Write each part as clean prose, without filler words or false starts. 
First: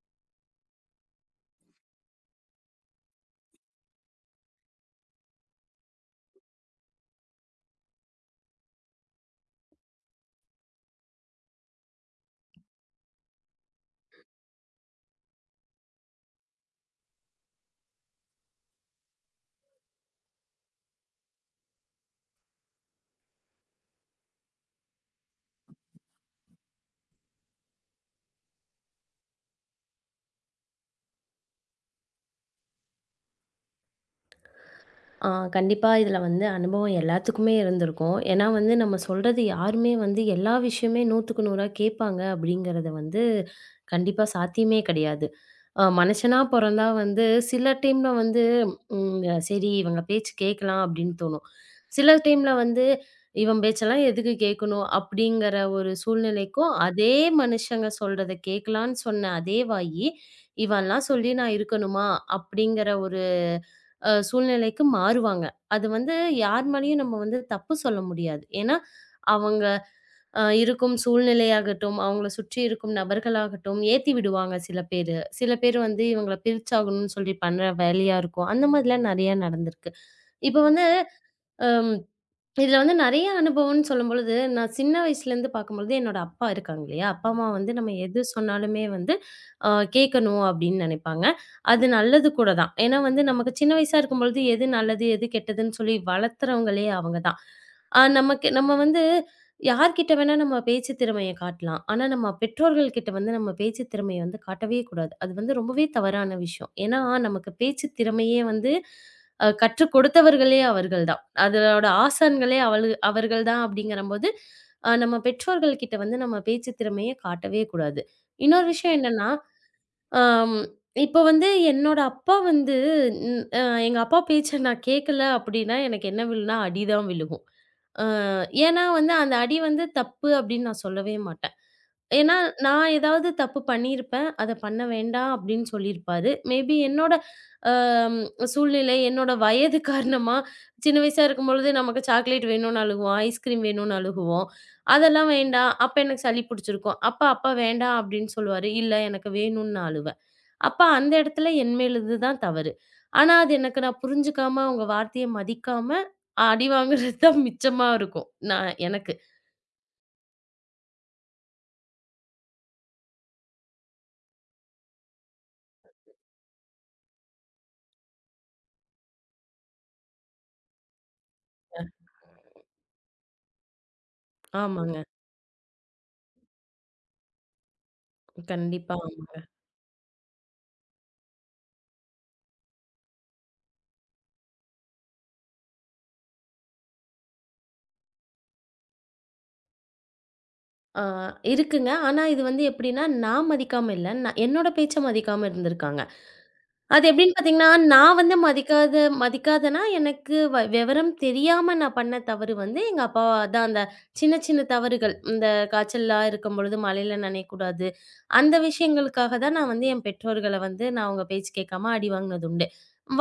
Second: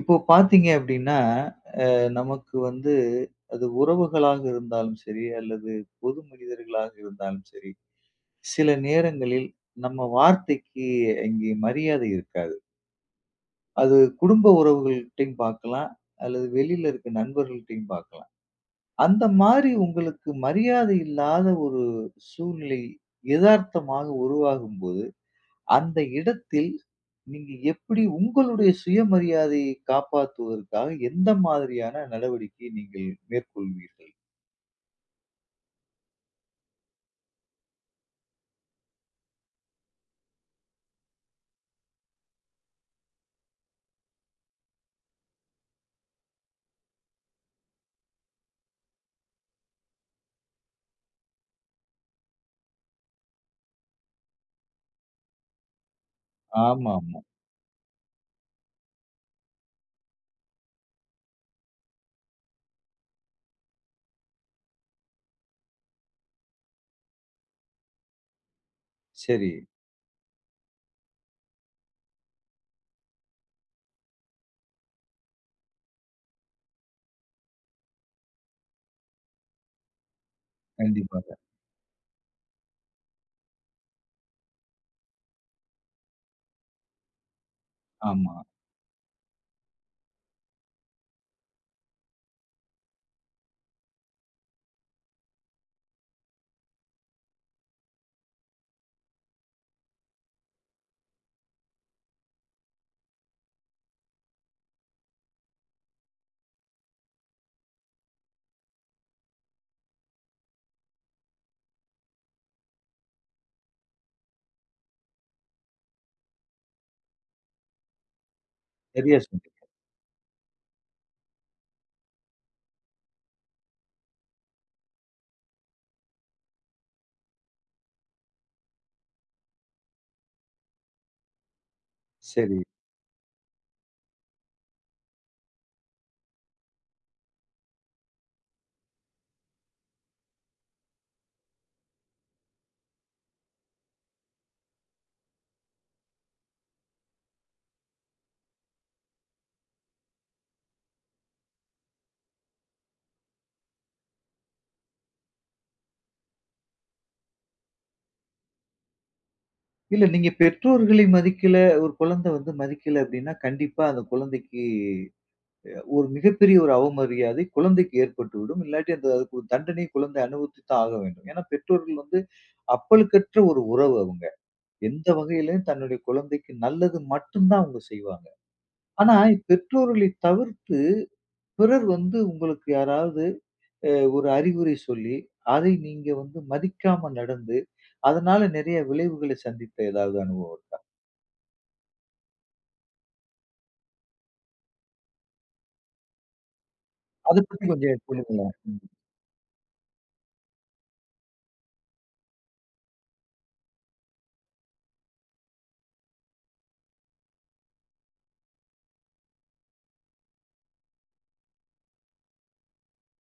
இப்போ பார்த்தீங்க அப்படின்னா, நமக்கு வந்து அது உறவுகளாக இருந்தாலும் சரி, அல்லது பொது மனிதர்களாக இருந்தாலும் சரி, சில நேரங்களில் நம்ம வார்த்தைக்கு இங்கே மரியாதை இருக்காது. அது குடும்ப உறவுகள்கிட்டயும் பார்க்கலாம், அல்லது வெளியில இருக்க நண்பர்கள்ட்டயும் பார்க்கலாம். அந்த மாரி உங்களுக்கு மரியாதை இல்லாத ஒரு சூழ்நிலை எதார்த்தமாக உருவாகும்போது, அந்த இடத்தில் நீங்க எப்படி உங்களுடைய சுயமரியாதையை காப்பாத்துவதற்காக எந்த மாதிரியான நடவடிக்கையை நீங்கள் மேற்கொள்வீர்கள்? ஆ கண்டிப்பா இதுல வந்து அனுபவம் எல்லாத்துக்குமே இருந்திருக்கும். ஏன்னா வந்து நம்ம சொல்றது யாருமே வந்து எல்லா விஷயமே 100க்கு 100ஆ கேட்பாங்க அப்படிங்கிறது வந்து கண்டிப்பா சாத்தியமே கிடையாது. மனுஷனா பொறந்தா வந்து சில டைம்ல வந்து, ம் சரி இவங்க பேச்சு கேட்கலாம் அப்படின்னு தோணும். சில டைம்ல வந்து இவன் பேச்செல்லாம் எதுக்கு கேட்கணும் அப்படிங்கிற ஒரு சூழ்நிலைக்கும், அதே ஆமாமா. மனுஷங்க சொல்றத கேட்கலான்னு சொன்ன அதே வாயி, இவன்லாம் சொல்லி நான் இருக்கணுமா அப்படிங்கிற ஒரு சூழ்நிலைக்கு மாறுவாங்க. அது வந்து யார் மேலயும் நம்ம வந்து தப்பு சொல்ல முடியாது. ஏன்னா சரி. அவங்க இருக்கும் சூழ்நிலையாகட்டும், அவங்கள சுற்றி இருக்கும் நபர்களாகட்டும், ஏத்தி விடுவாங்க சில பேரு. சில பேர் வந்து இவங்கள பிரிச்சாகணும்னு சொல்லி பண்ற வேலையா இருக்கும். அந்த மாதிரிலாம் நெறையா நடந்திருக்கு. இப்ப வந்து கண்டிப்பாக. அ இதுல வந்து நெறைய அனுபவம்னு சொல்லும்பொழுது, நான் சின்ன வயசுலேருந்து பார்க்கும்பொழுது, என்னோட அப்பா இருக்காங்க இல்லையா? அப்பா, அம்மா வந்து நம்ம எது ஆமா. சொன்னாலுமே வந்து அ கேட்கணும் அப்டின்னு நெனைப்பாங்க. அது நல்லது கூட தான். ஏன்னா வந்து நமக்கு சின்ன வயசா இருக்கும்பொழுது, எது நல்லது, எது கெட்டதுன்னு சொல்லி வளர்த்துறவங்களே அவங்க தான். நமக்கு நம்ம வந்து யார்கிட்ட வேணா நம்ம பேச்சு திறமைய காட்டலாம். ஆனா, நம்ம பெற்றோர்கள் கிட்ட வந்து நம்ம பேச்சு திறமைய வந்து காட்டவே கூடாது. அது வந்து ரொம்பவே தவறான விஷயம். ஏன்னா, நமக்கு பேச்சு திறமையே வந்து கற்றுக் கொடுத்தவர்களே அவர்கள் தான். அதோட ஆசான்களே அவர்கள் தான் அப்படிங்கிறம்போது, நம்ம பெற்றோர்கள் கிட்ட வந்து நம்ம பேச்சு திறமைய காட்டவே கூடாது. இன்னொரு விஷயம் சரியா என்னன்னா, சொன்னீங்க. ஆம். இப்ப வந்து என்னோட அப்பா வந்து ன் அ எங்க அப்பா பேச்ச நான் கேட்கல அப்டின்னா, எனக்கு என்ன விழும்னா, அடி தான் விழுகும். அ ஏன்னா வந்து அந்த அடி வந்து தப்பு அப்டின்னு நான் சொல்லவே மாட்டேன். ஏன்னா, சரி. நான் ஏதாவது தப்பு பண்ணியிருப்பேன். அத பண்ண வேண்டாம் அப்டின்னு சொல்லியிருப்பாரு. மேபி என்னோட அம் சூழ்நிலை, என்னோட வயது காரணமா சின்ன வயசா இருக்கும்பொழுது நமக்கு சாக்லேட் வேணும்னு அழுகுவோம். ஐஸ்கிரீம் வேணும்னு அழுகுவோம். அதெல்லாம் வேண்டாம். அப்ப எனக்கு சளி புடிச்சிருக்கும். அப்ப அப்பா வேண்டாம் அப்டின்னு சொல்லுவாரு. இல்ல எனக்கு வேணும்னு நான் அழுவேன். அப்ப அந்த இடத்துல என் மேலது தான் தவறு. ஆனா, அது எனக்கு நான் புரிஞ்சுக்காம, அவங்க வார்த்தைய மதிக்காம அடி வாங்குறது தான் மிச்சமா இருக்கும். நான் எனக்கு. இல்ல நீங்க பெற்றோர்களை மதிக்கல, ஒரு குழந்தை வந்து மதிக்கல அப்படின்னா, கண்டிப்பா அந்த குழந்தைக்கு ஒரு மிகப்பெரிய ஒரு அவமரியாதை குழந்தைக்கு ஏற்பட்டுவிடும். இல்லாட்டி அந்த அதுக்கு ஒரு தண்டனை குழந்தை அனுபவித்து தான் ஆக வேண்டும். ஏன்னா அ. பெற்றோர்கள் வந்து அப்பழுக்கற்ற ஒரு உறவு அவங்க. ஆமாங்க. எந்த வகையிலும் தன்னுடைய குழந்தைக்கு நல்லது மட்டும்தான் அவங்க செய்வாங்க. கண்டிப்பா. ஆனா, ஆமா. பெற்றோர்களை தவிர்த்து பிறர் வந்து உங்களுக்கு யாராவது அ ஒரு அறிவுரை சொல்லி, அதை நீங்க வந்து மதிக்காம நடந்து, அதனால நிறைய விளைவுகளை சந்தித்த ஏதாவது அனுபவம்? ஆ இருக்குங்க. ஆனா இது வந்து எப்படின்னா, நான் மதிக்காம இல்ல. நான் என்னோட பேச்ச மதிக்காம இருந்திருக்காங்க. அது எப்படின்னு அத பத்தி பார்த்தீங்கன்னா, கொஞ்சம் எனக்கு நான் வந்து சொல்லுங்களேன். ம். மதிக்காதன்னா, எனக்கு விவரம் தெரியாம நான் பண்ண தவறு வந்து எங்க அப்பா தான் அந்த சின்ன சின்ன தவறுகள். இந்த காய்ச்சலா இருக்கும்பொழுது மழையில நனையக்கூடாது. அந்த விஷயங்களுக்காக தான் நான் வந்து என் பெற்றோர்கள வந்து நான் அவங்க பேச்சு கேட்காம அடி வாங்கினது உண்டு.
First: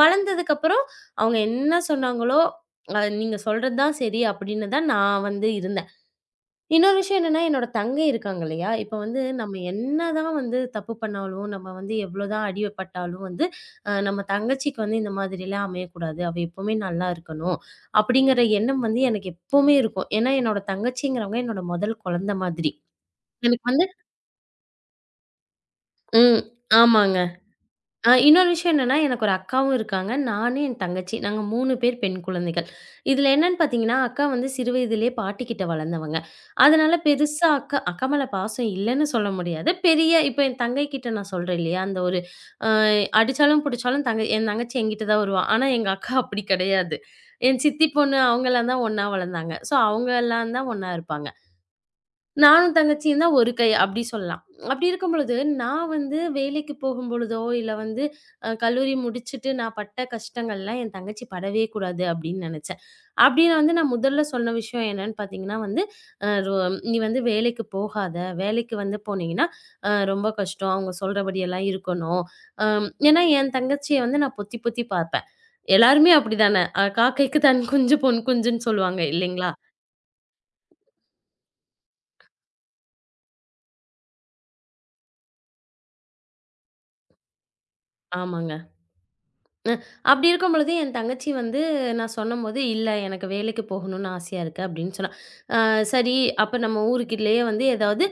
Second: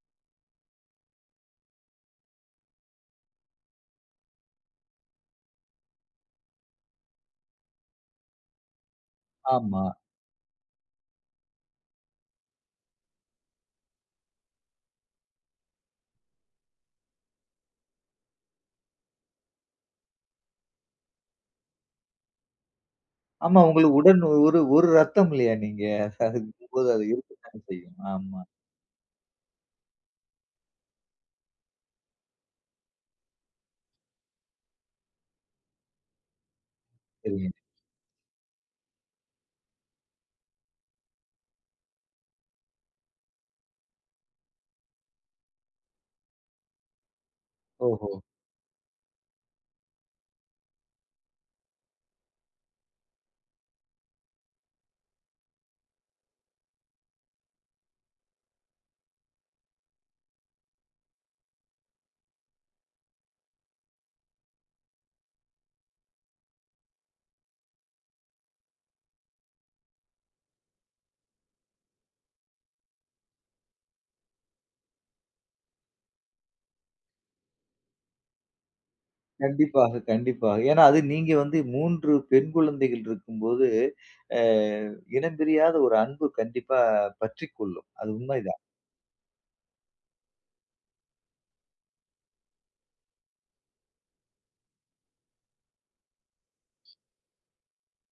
வளர்ந்ததுக்கப்புறம் அவங்க என்ன சொன்னாங்களோ, "நீங்க சொல்றது தான் சரி" அப்படின்னு தான் நான் வந்து இருந்தேன். இன்னொரு விஷயம் என்னன்னா, என்னோட தங்கை இருக்காங்க இல்லையா? இப்ப வந்து நம்ம ஆமா. என்னதான் வந்து தப்பு பண்ணாலும், நம்ம வந்து எவ்வளோதான் அடி பட்டாலும் வந்து, நம்ம தங்கச்சிக்கு வந்து இந்த மாதிரிலாம் அமையக்கூடாது. அவ எப்பவுமே நல்லா இருக்கணும். அப்படிங்கிற எண்ணம் வந்து எனக்கு எப்பவுமே இருக்கும். ஏன்னா, என்னோட தங்கச்சிங்கிறவங்க என்னோட முதல் குழந்தை மாதிரி. ஆமா எனக்கு வந்து உங்களுக்கு உடன் ஒரு ஒரு ரத்தம் இல்லையா நீங்க? அது ம். இருக்கும்போது அது ஆமாங்க. இருக்கத்தானே செய்யும். ஆமா. இன்னொரு விஷயம் என்னன்னா, எனக்கு ஒரு அக்காவும் இருக்காங்க. நானு, என் தங்கச்சி. நாங்க 3 பேர் பெண் குழந்தைகள். இதுல என்னன்னு பாத்தீங்கன்னா, அக்கா வந்து சிறு வயதிலேயே பாட்டிக்கிட்ட வளர்ந்தவங்க. அதனால பெருசா சரிங்க. அக்கா அக்கா மேல பாசம் இல்லன்னு சொல்ல முடியாது. இப்ப என் தங்கைக்கிட்ட நான் சொல்றேன் இல்லையா, அந்த ஒரு அ அடிச்சாலும் புடிச்சாலும் தங்கை என் தங்கச்சி என்கிட்ட தான் வருவா. ஆனா எங்க அக்கா அப்படி கிடையாது. என் சித்தி ஓஹோ! பொண்ணு அவங்கலாம் தான் ஒண்ணா வளர்ந்தாங்க. ஸோ அவங்கலாம் தான் ஒண்ணா இருப்பாங்க. நானும் தங்கச்சியும் தான் ஒரு கை அப்படி சொல்லலாம். அப்படி இருக்கும் பொழுது, நான் வந்து வேலைக்கு போகும்பொழுதோ, இல்ல வந்து கல்லூரி முடிச்சுட்டு நான் பட்ட கஷ்டங்கள்லாம் என் தங்கச்சி படவே கூடாது அப்படின்னு நெனச்சேன். அப்படி நான் வந்து நான் முதல்ல சொன்ன விஷயம் என்னன்னு பார்த்தீங்கன்னா வந்து, அ ரொ "நீ வந்து வேலைக்கு போகாத. வேலைக்கு வந்து போனீங்கன்னா, ரொம்ப கஷ்டம். அவங்க சொல்றபடியெல்லாம் இருக்கணும்." ஏன்னா என் தங்கச்சிய வந்து நான் பொத்தி பொத்தி பார்ப்பேன். எல்லாருமே அப்படிதானே. "காக்கைக்கு தன் குஞ்சு பொன் குஞ்சுன்னு" சொல்லுவாங்க இல்லைங்களா? கண்டிப்பாக, கண்டிப்பாக. ஏன்னா, அது நீங்க வந்து 3 பெண் குழந்தைகள் இருக்கும்போது, அ இனம் பிரியாத ஒரு அன்பு கண்டிப்பா பற்றிக்கொள்ளும். அது ஆமாங்க. உண்மைதான். அ அப்படி இருக்கும் பொழுது என் தங்கச்சி வந்து நான் சொன்னம்போது, "இல்ல எனக்கு வேலைக்கு போகணும்னு ஆசையா இருக்கு" அப்படின்னு சொன்னா. சரி அப்ப நம்ம ஊருக்குள்ளயே வந்து ஏதாவது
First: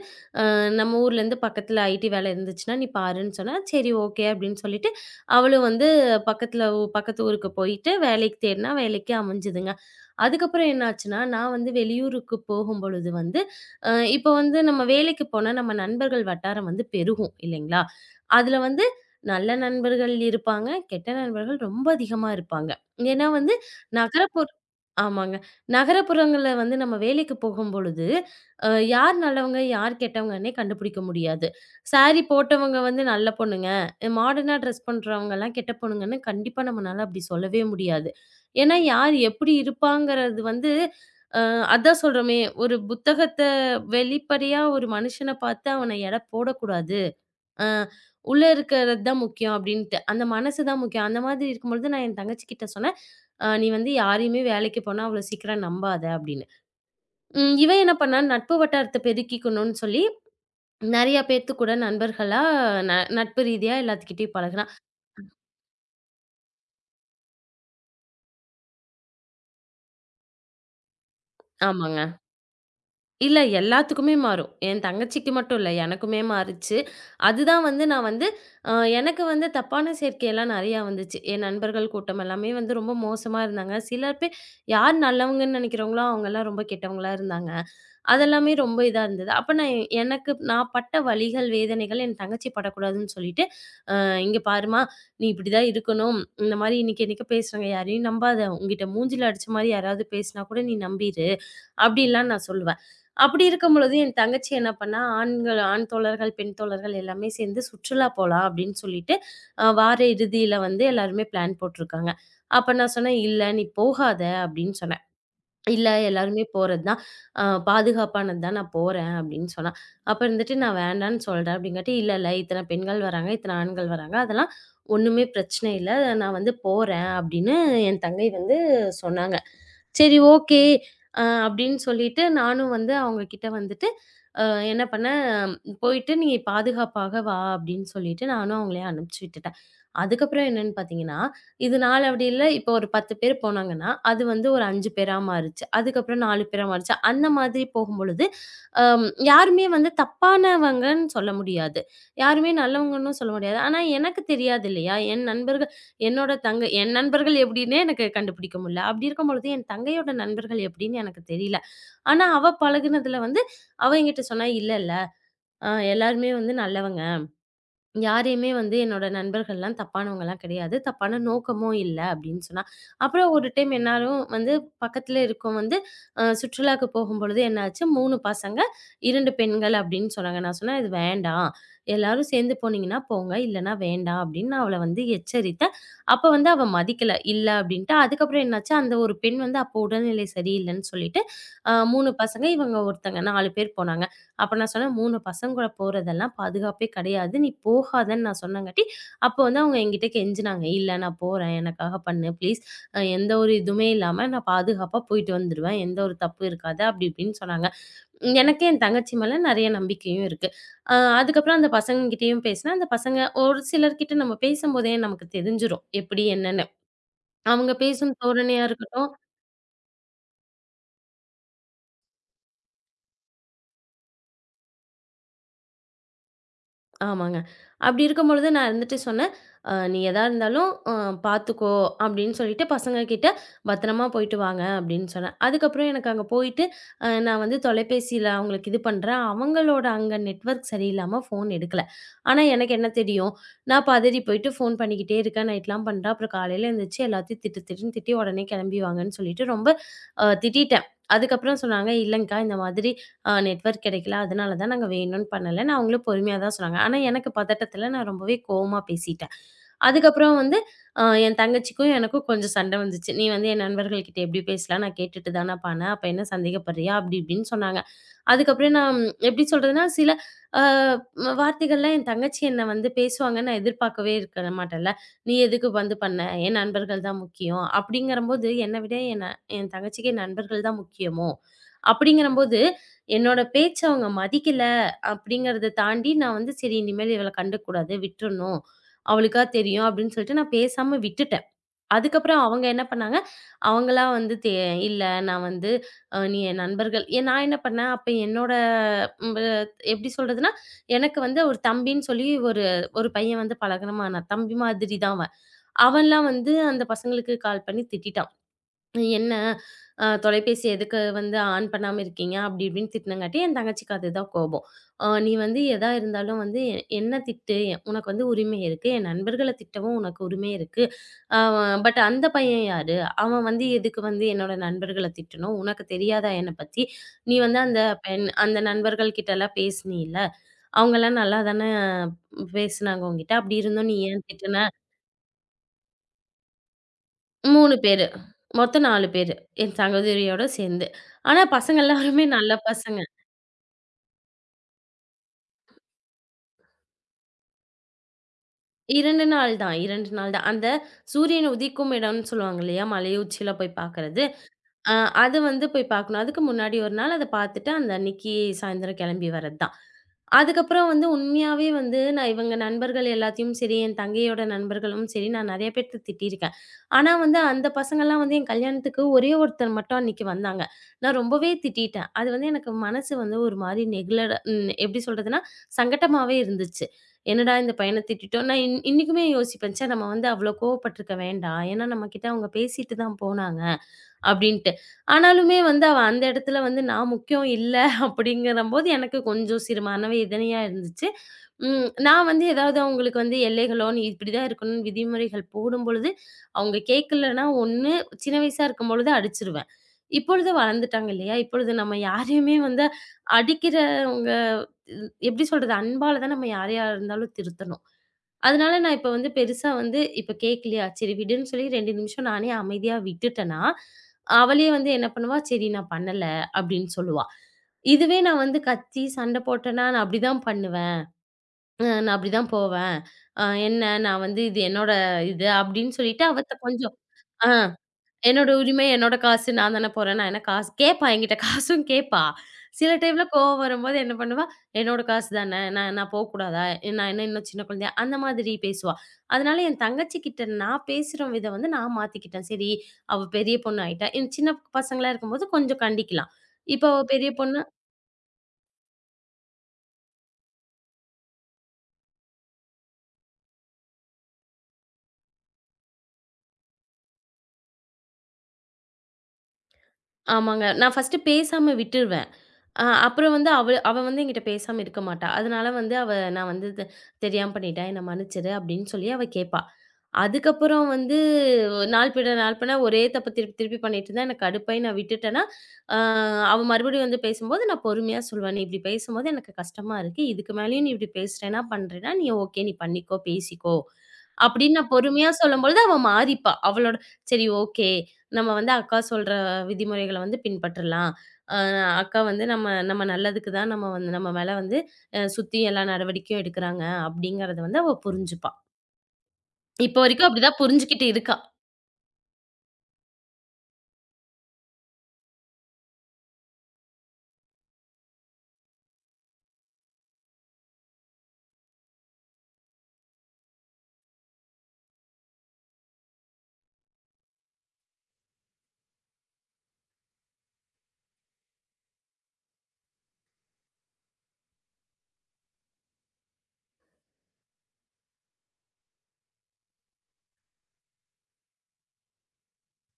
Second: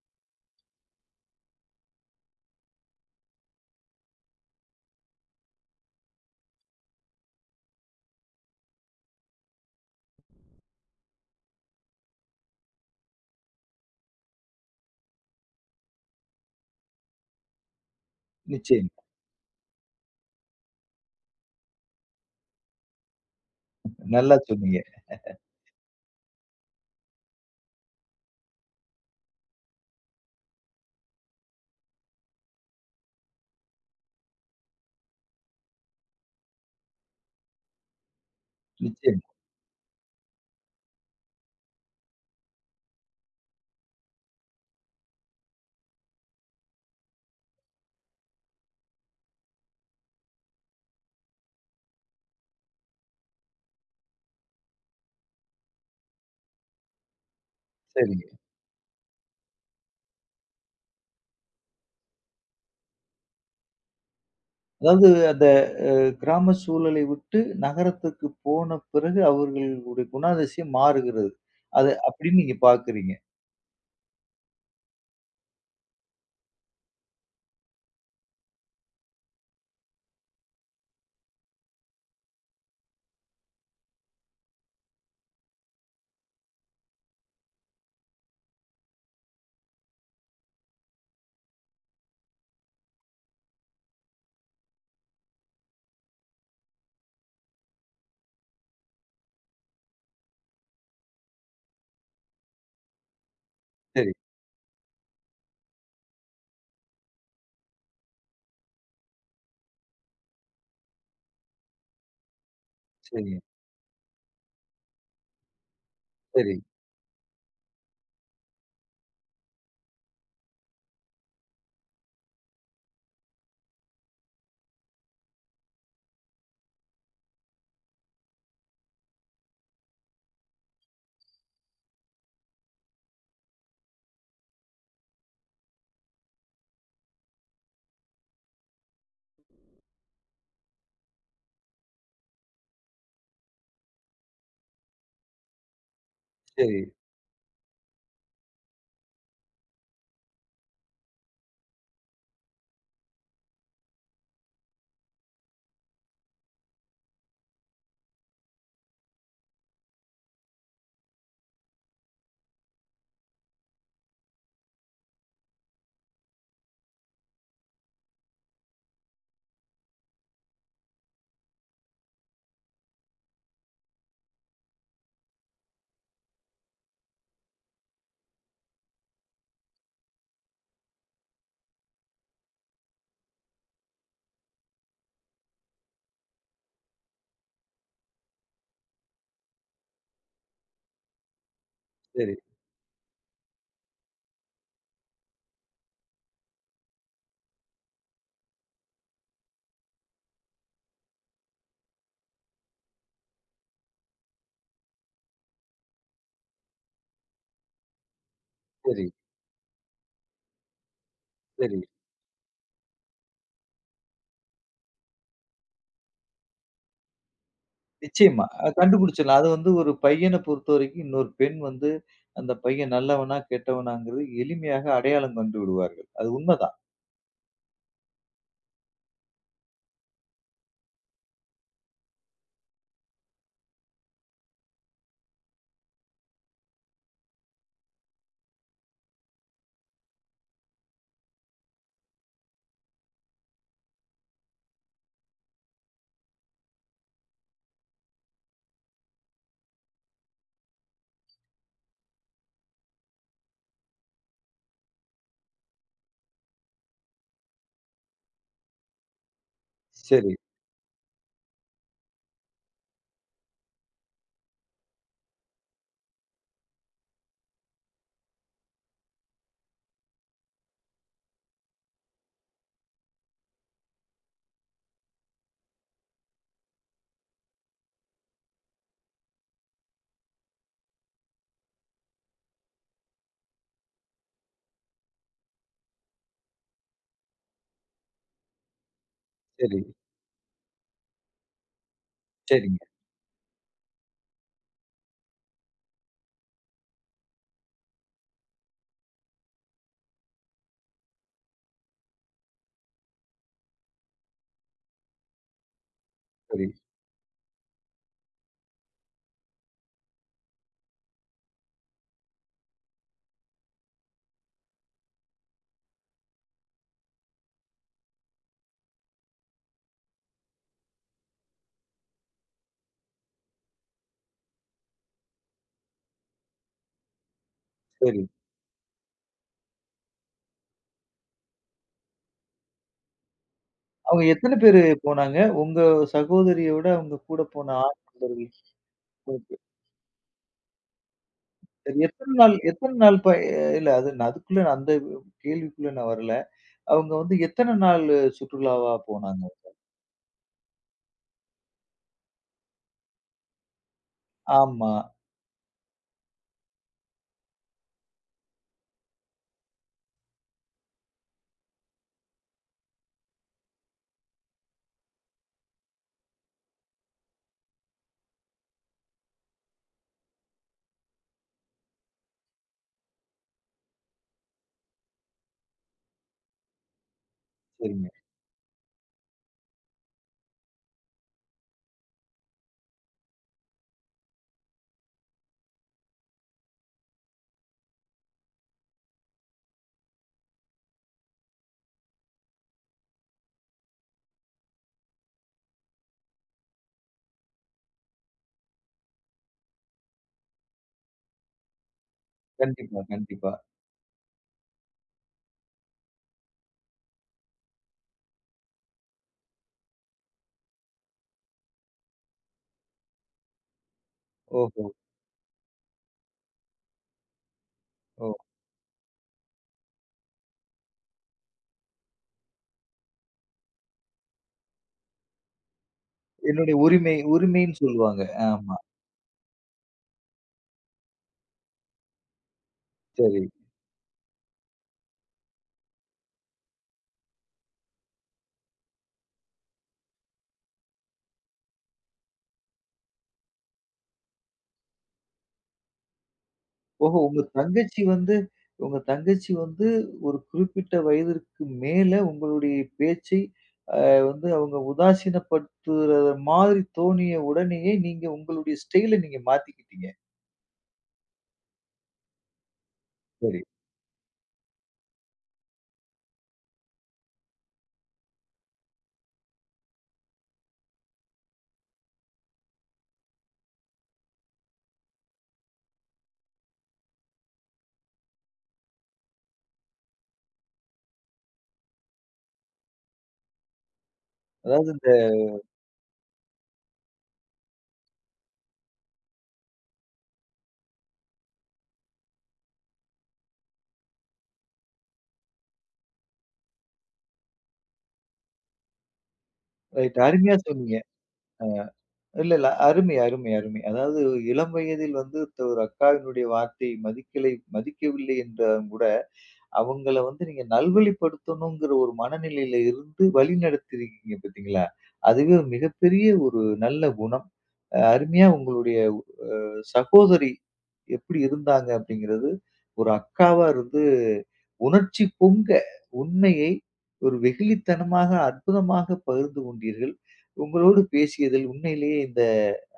நம்ம ஊர்லேருந்து பக்கத்துல ஐடி வேலை இருந்துச்சுன்னா நீ பாருன்னு சொன்னா, சரி ஓகே அப்படின்னு சொல்லிட்டு, அவளும் வந்து பக்கத்துல பக்கத்து ஊருக்கு போயிட்டு வேலைக்கு தேடுனா, வேலைக்கு அமைஞ்சதுங்க. அதுக்கப்புறம் என்னாச்சுன்னா, நான் வந்து வெளியூருக்கு போகும்பொழுது வந்து, அ இப்போ வந்து நம்ம வேலைக்கு போனா நம்ம நண்பர்கள் வட்டாரம் வந்து பெருகும் இல்லைங்களா? அதுல வந்து நிச்சயமா. நல்ல நண்பர்கள் இருப்பாங்க, கெட்ட நண்பர்கள் ரொம்ப அதிகமா இருப்பாங்க. ஏன்னா வந்து நல்லா நகரப்புற சொன்னீங்க. ஆமாங்க. நகரப்புறங்கள்ல வந்து நம்ம வேலைக்கு போகும்பொழுது, அ யார் நல்லவங்க, யார் கெட்டவங்கன்னே கண்டுபிடிக்க முடியாது. சாரி போட்டவங்க வந்து நல்ல பொண்ணுங்க, மாடர்னா ட்ரெஸ் பண்றவங்கலாம் கெட்ட பொண்ணுங்கன்னு கண்டிப்பா நம்மனால அப்படி சொல்லவே முடியாது. ஏன்னா, யார் நிச்சயமா. எப்படி இருப்பாங்கிறது வந்து அ அதான் சொல்றோமே, ஒரு புத்தகத்த வெளிப்படையா ஒரு மனுஷன பார்த்து அவன எடை போடக்கூடாது. அ உள்ள இருக்கிறது தான் முக்கியம் அப்டின்ட்டு. அந்த மனசு தான் முக்கியம். அந்த மாதிரி இருக்கும்பொழுது நான் என் தங்கச்சிகிட்ட சொன்னேன், " நீ வந்து யாரையுமே வேலைக்கு போனா அவ்வளோ சீக்கிரம் நம்பாத" அப்டின்னு. இவ என்ன பண்ணா, சரிங்க. நட்பு வட்டாரத்த பெருக்கிக்கணும்னு சொல்லி நெறைய பேத்து கூட நண்பர்களா ந நட்பு ரீதியா எல்லாத்துக்கிட்டயும் பழகுனா. அதாவது அந்த கிராம சூழலை விட்டு நகரத்துக்கு போன பிறகு அவர்களுடைய குணாதிசயம் மாறுகிறது. அது ஆமாங்க. அப்படின்னு நீங்க பார்க்குறீங்க. இல்ல எல்லாத்துக்குமே மாறும். என் தங்கச்சிக்கு மட்டும் இல்ல. எனக்குமே மாறுச்சு. அதுதான் வந்து நான் வந்து அ எனக்கு வந்து தப்பான சேர்க்கைலாம் நெறையா வந்துச்சு. என் நண்பர்கள் கூட்டம் எல்லாமே வந்து ரொம்ப மோசமா இருந்தாங்க. சில பேர் யார் நல்லவங்கன்னு நெனைக்கிறவங்களோ, அவங்கலாம் ரொம்ப கெட்டவங்களா இருந்தாங்க. அதெல்லாமே ரொம்ப இதா இருந்தது. அப்ப நான் எனக்கு நான் பட்ட வலிகள், வேதனைகள் என் தங்கச்சி படக்கூடாதுன்னு சொல்லிட்டு, "அ இங்க பாரும்மா, நீ இப்டிதான் இருக்கணும். இந்த மாரி இன்னைக்கு என்னைக்கோ பேசுறவங்க யாரையும் நம்பாத. உன்கிட்ட மூஞ்சில அடிச்ச மாரி யாராவது பேசினா கூட நீ நம்பிரு." அப்டிலாம் நான் சொல்லுவேன். அப்டி இருக்கும் பொழுது சரி, என் தங்கச்சி என்ன பண்ணா, ஆண்கள் ஆண் தோழர்கள், பெண் தோழர்கள் எல்லாமே சேர்ந்து சுற்றுலா போலாம் அப்டின்னு சொல்லிட்டு, வார இறுதியில வந்து எல்லாருமே பிளான் போட்ருக்காங்க. அப்ப நான் சொன்னேன், சரிங்க. "இல்ல நீ போகாத" அப்டின்னு சொன்னேன். இல்ல எல்லாருமே சரி, போறது தான். பாதுகாப்பானது தான் நான் போறேன் அப்படின்னு சொன்னா. அப்ப இருந்துட்டு நான் வேண்டான்னு சொல்றேன் அப்படிங்காட்டி, இல்ல இல்ல இத்தன பெண்கள் வராங்க, இத்தன ஆண்கள் வராங்க. அதெல்லாம் ஒண்ணுமே பிரச்சனை இல்ல. நான் வந்து போறேன் அப்படின்னு என் தங்கை வந்து சொன்னாங்க. சரி ஓகே. அப்படின்னு சொல்லிட்டு நானும் வந்து அவங்க கிட்ட வந்துட்டு அ என்ன பண்ணேன், "போயிட்டு நீ பாதுகாப்பாக வா" அப்படின்னு சொல்லிட்டு நானும் அவங்கள அனுப்பிச்சு விட்டுட்டேன். அதுக்கப்புறம் என்னன்னு பார்த்தீங்கன்னா, இது நாளடைவில இப்போ ஒரு 10 பேர் போனாங்கன்னா, அது வந்து ஒரு 5 பேரா மாறுச்சு. அதுக்கப்புறம் 4 பேரா சரி, மாறுச்சு. அந்த மாதிரி போகும்பொழுது, யாருமே வந்து தப்பானவங்கன்னு சொல்ல முடியாது. யாருமே நல்லவங்கன்னும் சொல்ல முடியாது. ஆனா எனக்கு தெரியாது இல்லையா? என் நண்பர்கள் என்னோட தங்கை என் நண்பர்கள் எப்படின்னே எனக்கு கண்டுபிடிக்க முடியல. அப்படி இருக்கும் பொழுது என் தங்கையோட நண்பர்கள் எப்படின்னு எனக்கு தெரியல. ஆனா, அவ பழகுனதுல வந்து அவ என்கிட்ட சொன்னா, "இல்ல, இல்ல. அ எல்லாருமே வந்து நல்லவங்க. யாரையுமே வந்து என்னோட நண்பர்கள்லாம் தப்பானவங்கலாம் கிடையாது. தப்பான நோக்கமும் இல்ல அப்படின்னு சொன்னா. அப்புறம் ஒரு டைம் எல்லாரும் வந்து பக்கத்துல இருக்கோம் வந்து சுற்றுலாக்கு போகும்பொழுது என்னாச்சு 3 பசங்க, 2 பெண்கள் அப்படின்னு சொன்னாங்க. நான் சொன்னேன் "இது வேண்டாம். எல்லாரும் சேர்ந்து போனீங்கன்னா போங்க. இல்லன்னா வேண்டாம்" அப்படின்னு நான் அவள வந்து எச்சரித்தேன். அப்ப வந்து அவ மதிக்கல. இல்ல அப்படின்ட்டா. அதுக்கப்புறம் என்னாச்சு அந்த ஒரு பெண் வந்து அப்போ உடல்நிலை சரியில்லன்னு சொல்லிட்டு, 3 சரி, பசங்க, இவங்க ஒருத்தங்க 4 பேர் போனாங்க. அப்ப நான் சொன்னேன், "3 பசங்க கூட போறதெல்லாம் பாதுகாப்பே கிடையாது. நீ போகாதன்னு" நான் சொன்னங்காட்டி, அப்போ வந்து அவங்க என்கிட்ட கெஞ்சினாங்க. "இல்ல நான் போறேன். எனக்காக பண்ணு ப்ளீஸ். எந்த ஒரு இதுவுமே இல்லாம நான் பாதுகாப்பா போயிட்டு வந்துருவேன். எந்த ஒரு தப்பும் இருக்காது." அப்படி இப்படின்னு சொன்னாங்க. எனக்கு என் சரி, சரி, தங்கச்சி மேல நெறைய நம்பிக்கையும் இருக்கு. அ அதுக்கப்புறம் அந்த சரி. பசங்ககிட்டயும் பேசினேன். அந்த பசங்க ஒரு சிலர்கிட்ட நம்ம பேசும்போதே நமக்கு தெரிஞ்சிரும். எப்படி என்னன்னு. அவங்க பேசும் நிச்சயமா. தோரணையா இருக்கட்டும் கண்டுபிடிச்சிடலாம். அது வந்து ஒரு பையன பொறுத்தவரைக்கும் இன்னொரு பெண் வந்து, அந்த பையன் நல்லவனா, கெட்டவனாங்கிறது எளிமையாக அடையாளம் கண்டு விடுவார்கள். அது உண்மதான். ஆமாங்க. அப்படி இருக்கும்பொழுது நான் இருந்துட்டு சொன்னேன், " நீ எதா இருந்தாலும் பார்த்துக்கோ" அப்படின்னு சொல்லிட்டு பசங்க கிட்ட "பத்திரமா போயிட்டு வாங்க" அப்படின்னு சொன்னேன். அதுக்கப்புறம் எனக்கு அங்க போயிட்டு, நான் வந்து தொலைபேசியில அவங்களுக்கு இது பண்றேன். அவங்களோட அங்க நெட்வொர்க் சரியில்லாம ஃபோன் எடுக்கல. ஆனா எனக்கு என்ன தெரியும்? நான் பதறி போயிட்டு ஃபோன் பண்ணிக்கிட்டே இருக்கேன், நைட்லாம் பண்றேன். அப்புறம் காலையில எந்திரிச்சு எல்லாத்தையும் திட்டு திட்டுன்னு திட்டி, "உடனே கிளம்பி வாங்கன்னு" சொல்லிட்டு ரொம்ப திட்டிட்டேன். அதுக்கப்புறம் சொன்னாங்க, "இல்லங்க்கா, இந்த மாதிரி நெட்வொர்க் கிடைக்கல. அதனால தான் நாங்க வேணும்னு பண்ணல. நான் அவங்களும் பொறுமையா தான் சொன்னாங்க. ஆனா எனக்கு பதட்டத்துல நான் ரொம்பவே கோவமா பேசிட்டேன். சரி, அதுக்கப்புறம் வந்து என் தங்கச்சிக்கும் எனக்கும் கொஞ்சம் சண்டை வந்துச்சு. "நீ வந்து என் நண்பர்கள்கிட்ட எப்படி பேசலாம்? நான் கேட்டுட்டு தானே பண்ணேன். அப்ப என்ன சந்தேகப்படுறியா?" அப்படி இப்படின்னு சொன்னாங்க. அதுக்கப்புறம் நான் எப்படி சொல்றதுன்னா, சில அ வார்த்தைகள்லாம் என் தங்கச்சி என்ன வந்து பேசுவாங்கன்னு நான் எதிர்பார்க்கவே இருக்க மாட்டேன்ல. "நீ எதுக்கு வந்து பண்ண? என் நண்பர்கள் தான் முக்கியம்." அப்படிங்கிறம்போது என்ன விட என் என் தங்கச்சிக்கு என் நண்பர்கள் தான் முக்கியமோ? அப்படிங்கிறம்போது என்னோட பேச்ச அவங்க மதிக்கல அப்படிங்கிறத தாண்டி நான் வந்து சரி இனிமேல் இவள கண்டுக்கக்கூடாது, விட்டுறணும். அவளுக்கா சரி, தெரியும் அப்படின்னு சொல்லிட்டு நான் பேசாம விட்டுட்டேன். அதுக்கப்புறம் அவங்க சரிங்க. என்ன பண்ணாங்க, அவங்களா வந்து இல்ல நான் வந்து நீ என் நண்பர்கள் ஏன் நான் என்ன பண்ணேன், அப்ப என்னோட ம் ப எப்படி சொல்றதுன்னா, எனக்கு வந்து ஒரு தம்பின்னு சொல்லி ஒரு ஒரு பையன் வந்து பழகுனமானான். தம்பி மாதிரி தான் அவன். அவன்லாம் வந்து சரி, அந்த பசங்களுக்கு கால் பண்ணி திட்டிட்டான். என்ன தொலைபேசி எதுக்கு வந்து ஆன் பண்ணாம இருக்கீங்க? அப்படி இப்படின்னு திட்டுனங்காட்டி, என் தங்கச்சிக்கு அதுதான் கோபம். " நீ வந்து எதா இருந்தாலும் வந்து எ என்ன திட்டு. எ- உனக்கு வந்து உரிமை இருக்கு. என் நண்பர்கள திட்டவும் உனக்கு உரிமை இருக்கு. அ பட் அந்த பையன் யாரு? அவன் வந்து எதுக்கு வந்து என்னோட நண்பர்கள திட்டணும்? உனக்கு தெரியாதா என்ன பத்தி? நீ வந்து அந்த சரி. பெண் அந்த நண்பர்கள் கிட்டலாம் பேசினீல்ல? அவங்கலாம் நல்லா தான பேசுனாங்க உன்கிட்ட. அப்படி இருந்தும் நீ அவங்க ஏன் எத்தன திட்டுன?" பேரு போனாங்க? உங்க சகோதரியோட உங்க கூட போன 3 ஆண் பேரு. நண்பர்கள்? மொத்தம் 4 பேரு. ஓகே. என் சகோதரியோட சேர்ந்து. ஆனா பசங்க சரி எல்லாருமே எத்தன நல்ல நாள் எத்தன பசங்க. நாள் ப இல்ல அது நான் அதுக்குள்ள நான் அந்த கேள்விக்குள்ள நான் வரல. அவங்க வந்து எத்தன நாள் சுற்றுலாவா 2 போனாங்க? நாள் தான் 2 நாள் தான். அந்த சூரியன் உதிக்கும் இடம்னு சொல்லுவாங்க இல்லையா? மலை உச்சியில போய் பார்க்கறது. ஆமா. அ அது வந்து போய் பார்க்கணும். அதுக்கு முன்னாடி ஒரு நாள் அத பார்த்துட்டு, அந்த அன்னைக்கு சாயந்தரம் கிளம்பி வரது தான். அதுக்கப்புறம் வந்து உண்மையாவே வந்து நான் இவங்க நண்பர்கள் எல்லாத்தையும் சரி, என் தங்கையோட நண்பர்களும் சரி, நான் நெறைய பேத்த திட்டியிருக்கேன். ஆனா வந்து அந்த பசங்கலாம் வந்து என் கல்யாணத்துக்கு ஒரே ஒருத்தர் மட்டும் அன்னைக்கு வந்தாங்க. நான் ரொம்பவே திட்டிட்டேன். அது வந்து எனக்கு மனசு வந்து ஒரு மாரி நெகிழட எப்படி சொல்றதுன்னா, சங்கட்டமாவே இருந்துச்சு. என்னடா இந்த பையன சரிங்க. திட்டிட்டோம். நான் இன்னைக்குமே யோசிப்பேன், ச்சே நம்ம வந்து அவ்வளோ கோவப்பட்டுருக்க வேண்டாம். ஏன்னா நம்ம கிட்ட அவங்க பேசிட்டு தான் போனாங்க. அப்படின்ட்டு. ஆனாலுமே வந்து அவ அந்த இடத்துல வந்து நான் முக்கியம் இல்ல அப்படிங்கிறம்போது எனக்கு கொஞ்சம் சிறு மனவேதனையா இருந்துச்சு. நான் வந்து ஏதாவது அவங்களுக்கு வந்து எல்லைகளோ, நீ இப்படிதான் இருக்கணும்னு விதிமுறைகள் போடும்பொழுது, அவங்க கேட்கலன்னா ஒண்ணு சின்ன வயசா இருக்கும்பொழுது அடிச்சுருவேன். இப்பொழுது வளர்ந்துட்டாங்க இல்லையா? இப்பொழுது நம்ம யாரையுமே வந்து கண்டிப்பா, கண்டிப்பா. அடிக்கிறவங்க எப்படி சொல்றது? அன்பால தான் நம்ம யாரையா இருந்தாலும் திருத்தணும். அதனால நான் இப்ப வந்து பெருசா வந்து இப்ப கேட்கலையா, சரி விடுன்னு சொல்லி 2 நிமிஷம் நானே அமைதியா விட்டுட்டேன்னா, அவளே ஓஹோ! வந்து என்ன பண்ணுவா, "சரி நான் பண்ணல" அப்படின்னு சொல்லுவா. இதுவே ஓ! நான் வந்து கத்தி சண்டை போட்டேன்னா, நான் அப்படிதான் பண்ணுவேன். நான் அப்படிதான் போவேன். என்ன நான் வந்து இது என்னோட இது அப்படின்னு சொல்லிட்டு அவத்த என்னுடைய கொஞ்சம் உரிமை ஆ. உரிமைன்னு சொல்லுவாங்க. என்னோட ஆமா. உரிமை, என்னோட காசு நான் தானே போறேன். நான் என்ன காசு கேட்பா என்கிட்ட காசும் கேட்பா. சில டைம்ல சரி. கோவம் வரும்போது என்ன பண்ணுவா, "என்னோட காசு தானே! நான் நான் போக்கூடாதா? நான் என்ன இன்னும் சின்ன குழந்தையா?" அந்த மாதிரி பேசுவா. அதனால என் தங்கச்சி கிட்ட நான் பேசுற விதம் வந்து நான் மாத்திக்கிட்டேன். சரி, அவ பெரிய பொண்ணு ஆயிட்டா. என் சின்ன பசங்களா இருக்கும்போது கொஞ்சம் கண்டிக்கலாம். இப்போ அவ ஓஹோ! பெரிய பொண்ணு உங்க தங்கச்சி வந்து ஒரு குறிப்பிட்ட வயதிற்கு மேல உங்களுடைய பேச்சை வந்து அவங்க உதாசீனப்படுத்துற மாதிரி தோணிய உடனேயே நீங்க உங்களுடைய ஸ்டைல நீங்க மாத்திக்கிட்டீங்க. ஆமாங்க. நான் ஃபர்ஸ்ட்டு பேசாம விட்டுருவேன். அப்புறம் வந்து சரி. அவ அவ வந்து என்கிட்ட பேசாம இருக்க மாட்டா. அதனால வந்து அவ நான் வந்து தெரியாம பண்ணிட்டேன், என்ன மன்னிச்சிரு அப்டின்னு சொல்லி அவ கேட்பா. அதுக்கப்புறம் வந்து நாள் பின்ன நாள் பின்ன ஒரே தப்ப திருப்பி திருப்பி பண்ணிட்டு இருந்தா எனக்கு கடுப்பாயி நான் விட்டுட்டேன்னா, அ அவ மறுபடியும் வந்து பேசும்போது நான் பொறுமையா சொல்லுவேன். "நீ இப்டி பேசும்போது எனக்கு கஷ்டமா இருக்கு. இதுக்கு மேலயும் நீ இப்டி பேசுறேன்னா, பண்றேன்னா, நீ ஓகே நீ பண்ணிக்கோ, பேசிக்கோ." அப்டின்னு அதாவது நான் இந்த பொறுமையா சொல்லும்பொழுது அவ மாறிப்பா. சரி ஓகே. நம்ம வந்து அக்கா சொல்ற விதிமுறைகள வந்து பின்பற்றலாம். அ அக்கா வந்து நம்ம நம்ம நல்லதுக்கு தான் நம்ம வந்து நம்ம மேல வந்து சுத்தி எல்லா நடவடிக்கையும் எடுக்குறாங்க அப்படிங்கிறத வந்து அவ புரிஞ்சுப்பா. இப்போ ரைட் வரைக்கும் அருமையா அப்படிதான் சொன்னீங்க. புரிஞ்சுகிட்டு இருக்கா. இல்ல, இல்ல. அருமை, அருமை, அருமை. அதாவது இளம் வயதில் வந்து ஒரு அக்காவினுடைய வார்த்தை மதிக்கவில்லை என்றாலும் கூட அவங்கள வந்து நீங்க நல்வழிப்படுத்தணுங்கிற ஒரு மனநிலையில இருந்து வழி நடத்திருக்கீங்க பார்த்தீங்களா? அதுவே ஒரு மிகப்பெரிய ஒரு நல்ல குணம். அருமையா உங்களுடைய சகோதரி எப்படி இருந்தாங்க அப்படிங்கிறது, ஒரு அக்காவா இருந்து உணர்ச்சி பொங்க உண்மையை ஒரு வெகுளித்தனமாக அற்புதமாக பகிர்ந்து கொண்டீர்கள். உங்களோடு பேசியதில் உண்மையிலேயே இந்த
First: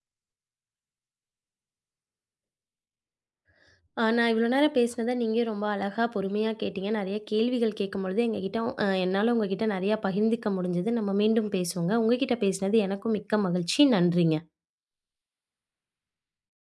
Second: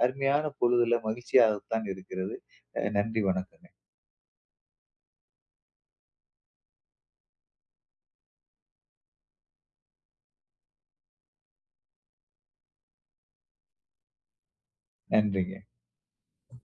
அருமையான பொழுதுல மகிழ்ச்சியாகத்தான் இருக்கிறது. நன்றி வணக்கங்க. நான் இவ்வளோ நேரம் பேசினத நீங்க ரொம்ப அழகா, பொறுமையா கேட்டீங்க. நெறைய கேள்விகள் கேட்கும்பொழுது எங்ககிட்ட என்னால உங்ககிட்ட நெறையா பகிர்ந்துக்க முடிஞ்சது. நம்ம மீண்டும் பேசுவோங்க. உங்ககிட்ட பேசினது எனக்கும் மிக்க மகிழ்ச்சி. நன்றிங்க. நன்றிங்க.